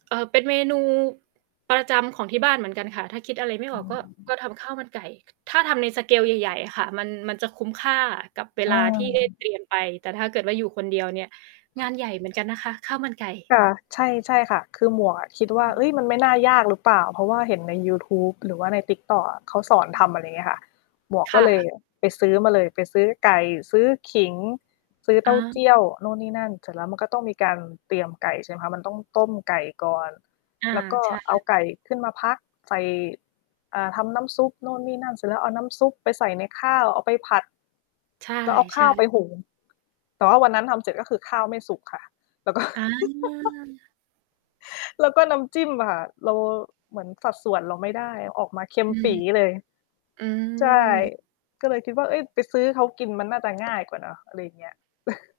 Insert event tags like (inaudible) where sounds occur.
เอ่อ เป็นเมนู ประจำของที่บ้านเหมือนกันค่ะ ถ้าคิดอะไรไม่ออืออก ฮก็ กึ ็ทำข้าวมันไก่ ถ้าทำใน สเกล ใหญ่ ๆ ค่ะ มัน มันจะคุ้มค่ากับเวเลาที่ได้ เตออ รียม ไป แต่ถ้าเกิดว่าอยู่คนเดียวเนี่ย งานใหญ่เหมือนกันนะคะ ข้าวมันไก่ ค่ะ ใช่ ใช่ค่ะ คือหมวกอะคิดวอ่า เฮืม ้ย! มัน ไม่น่ายากหรือเปล่า เพราะว่าเห็นในยูทูบ หรือว่าใน TikTok อะ เขาสอนอืทม ำ อะไรเงี้ยค่ะ หมวกคก่็เละ ย ไปซื้อมาเลย ไปซื้อไก่ ซื้อขิง ซื้อเตอ้าา เจี้ยวนู่นนี่นั่น เสร็จแล้วมันก็ต้องมีการเตรียมไก่ ใช่ไหมคะ มันต้องต้มไก่ก่อน อา แล้วก็ใช่ เอาไก่ขึ้นมาพัก ใส่ อ่า ทำน้ำซุปโน่นนี่นั่น เสร็จแล้วเอาน้ำซุปไปใส่ในข้าว เอาไปผัด ใชแล้วเอาข้า่ วไๆ ปหุง แต่ว่าวันนั้นทำเสร็จ ก็คือข้าวไม่สุกค่ะ แล้ว ก็ อา (chuckles) แล้วก็น้ำจิ้มอะค่ะ เรา เหมือนสัดส่วนเราไม่ได้ ออกมาเค็อมืปม ี๋เลย อืใช่ ม ก็เลยคิดว่า เฮ้ย! ไปซื้อเขากิน มันน่าจะง่าย กว่าเนาะ อะไรเงี้ย (chuckles)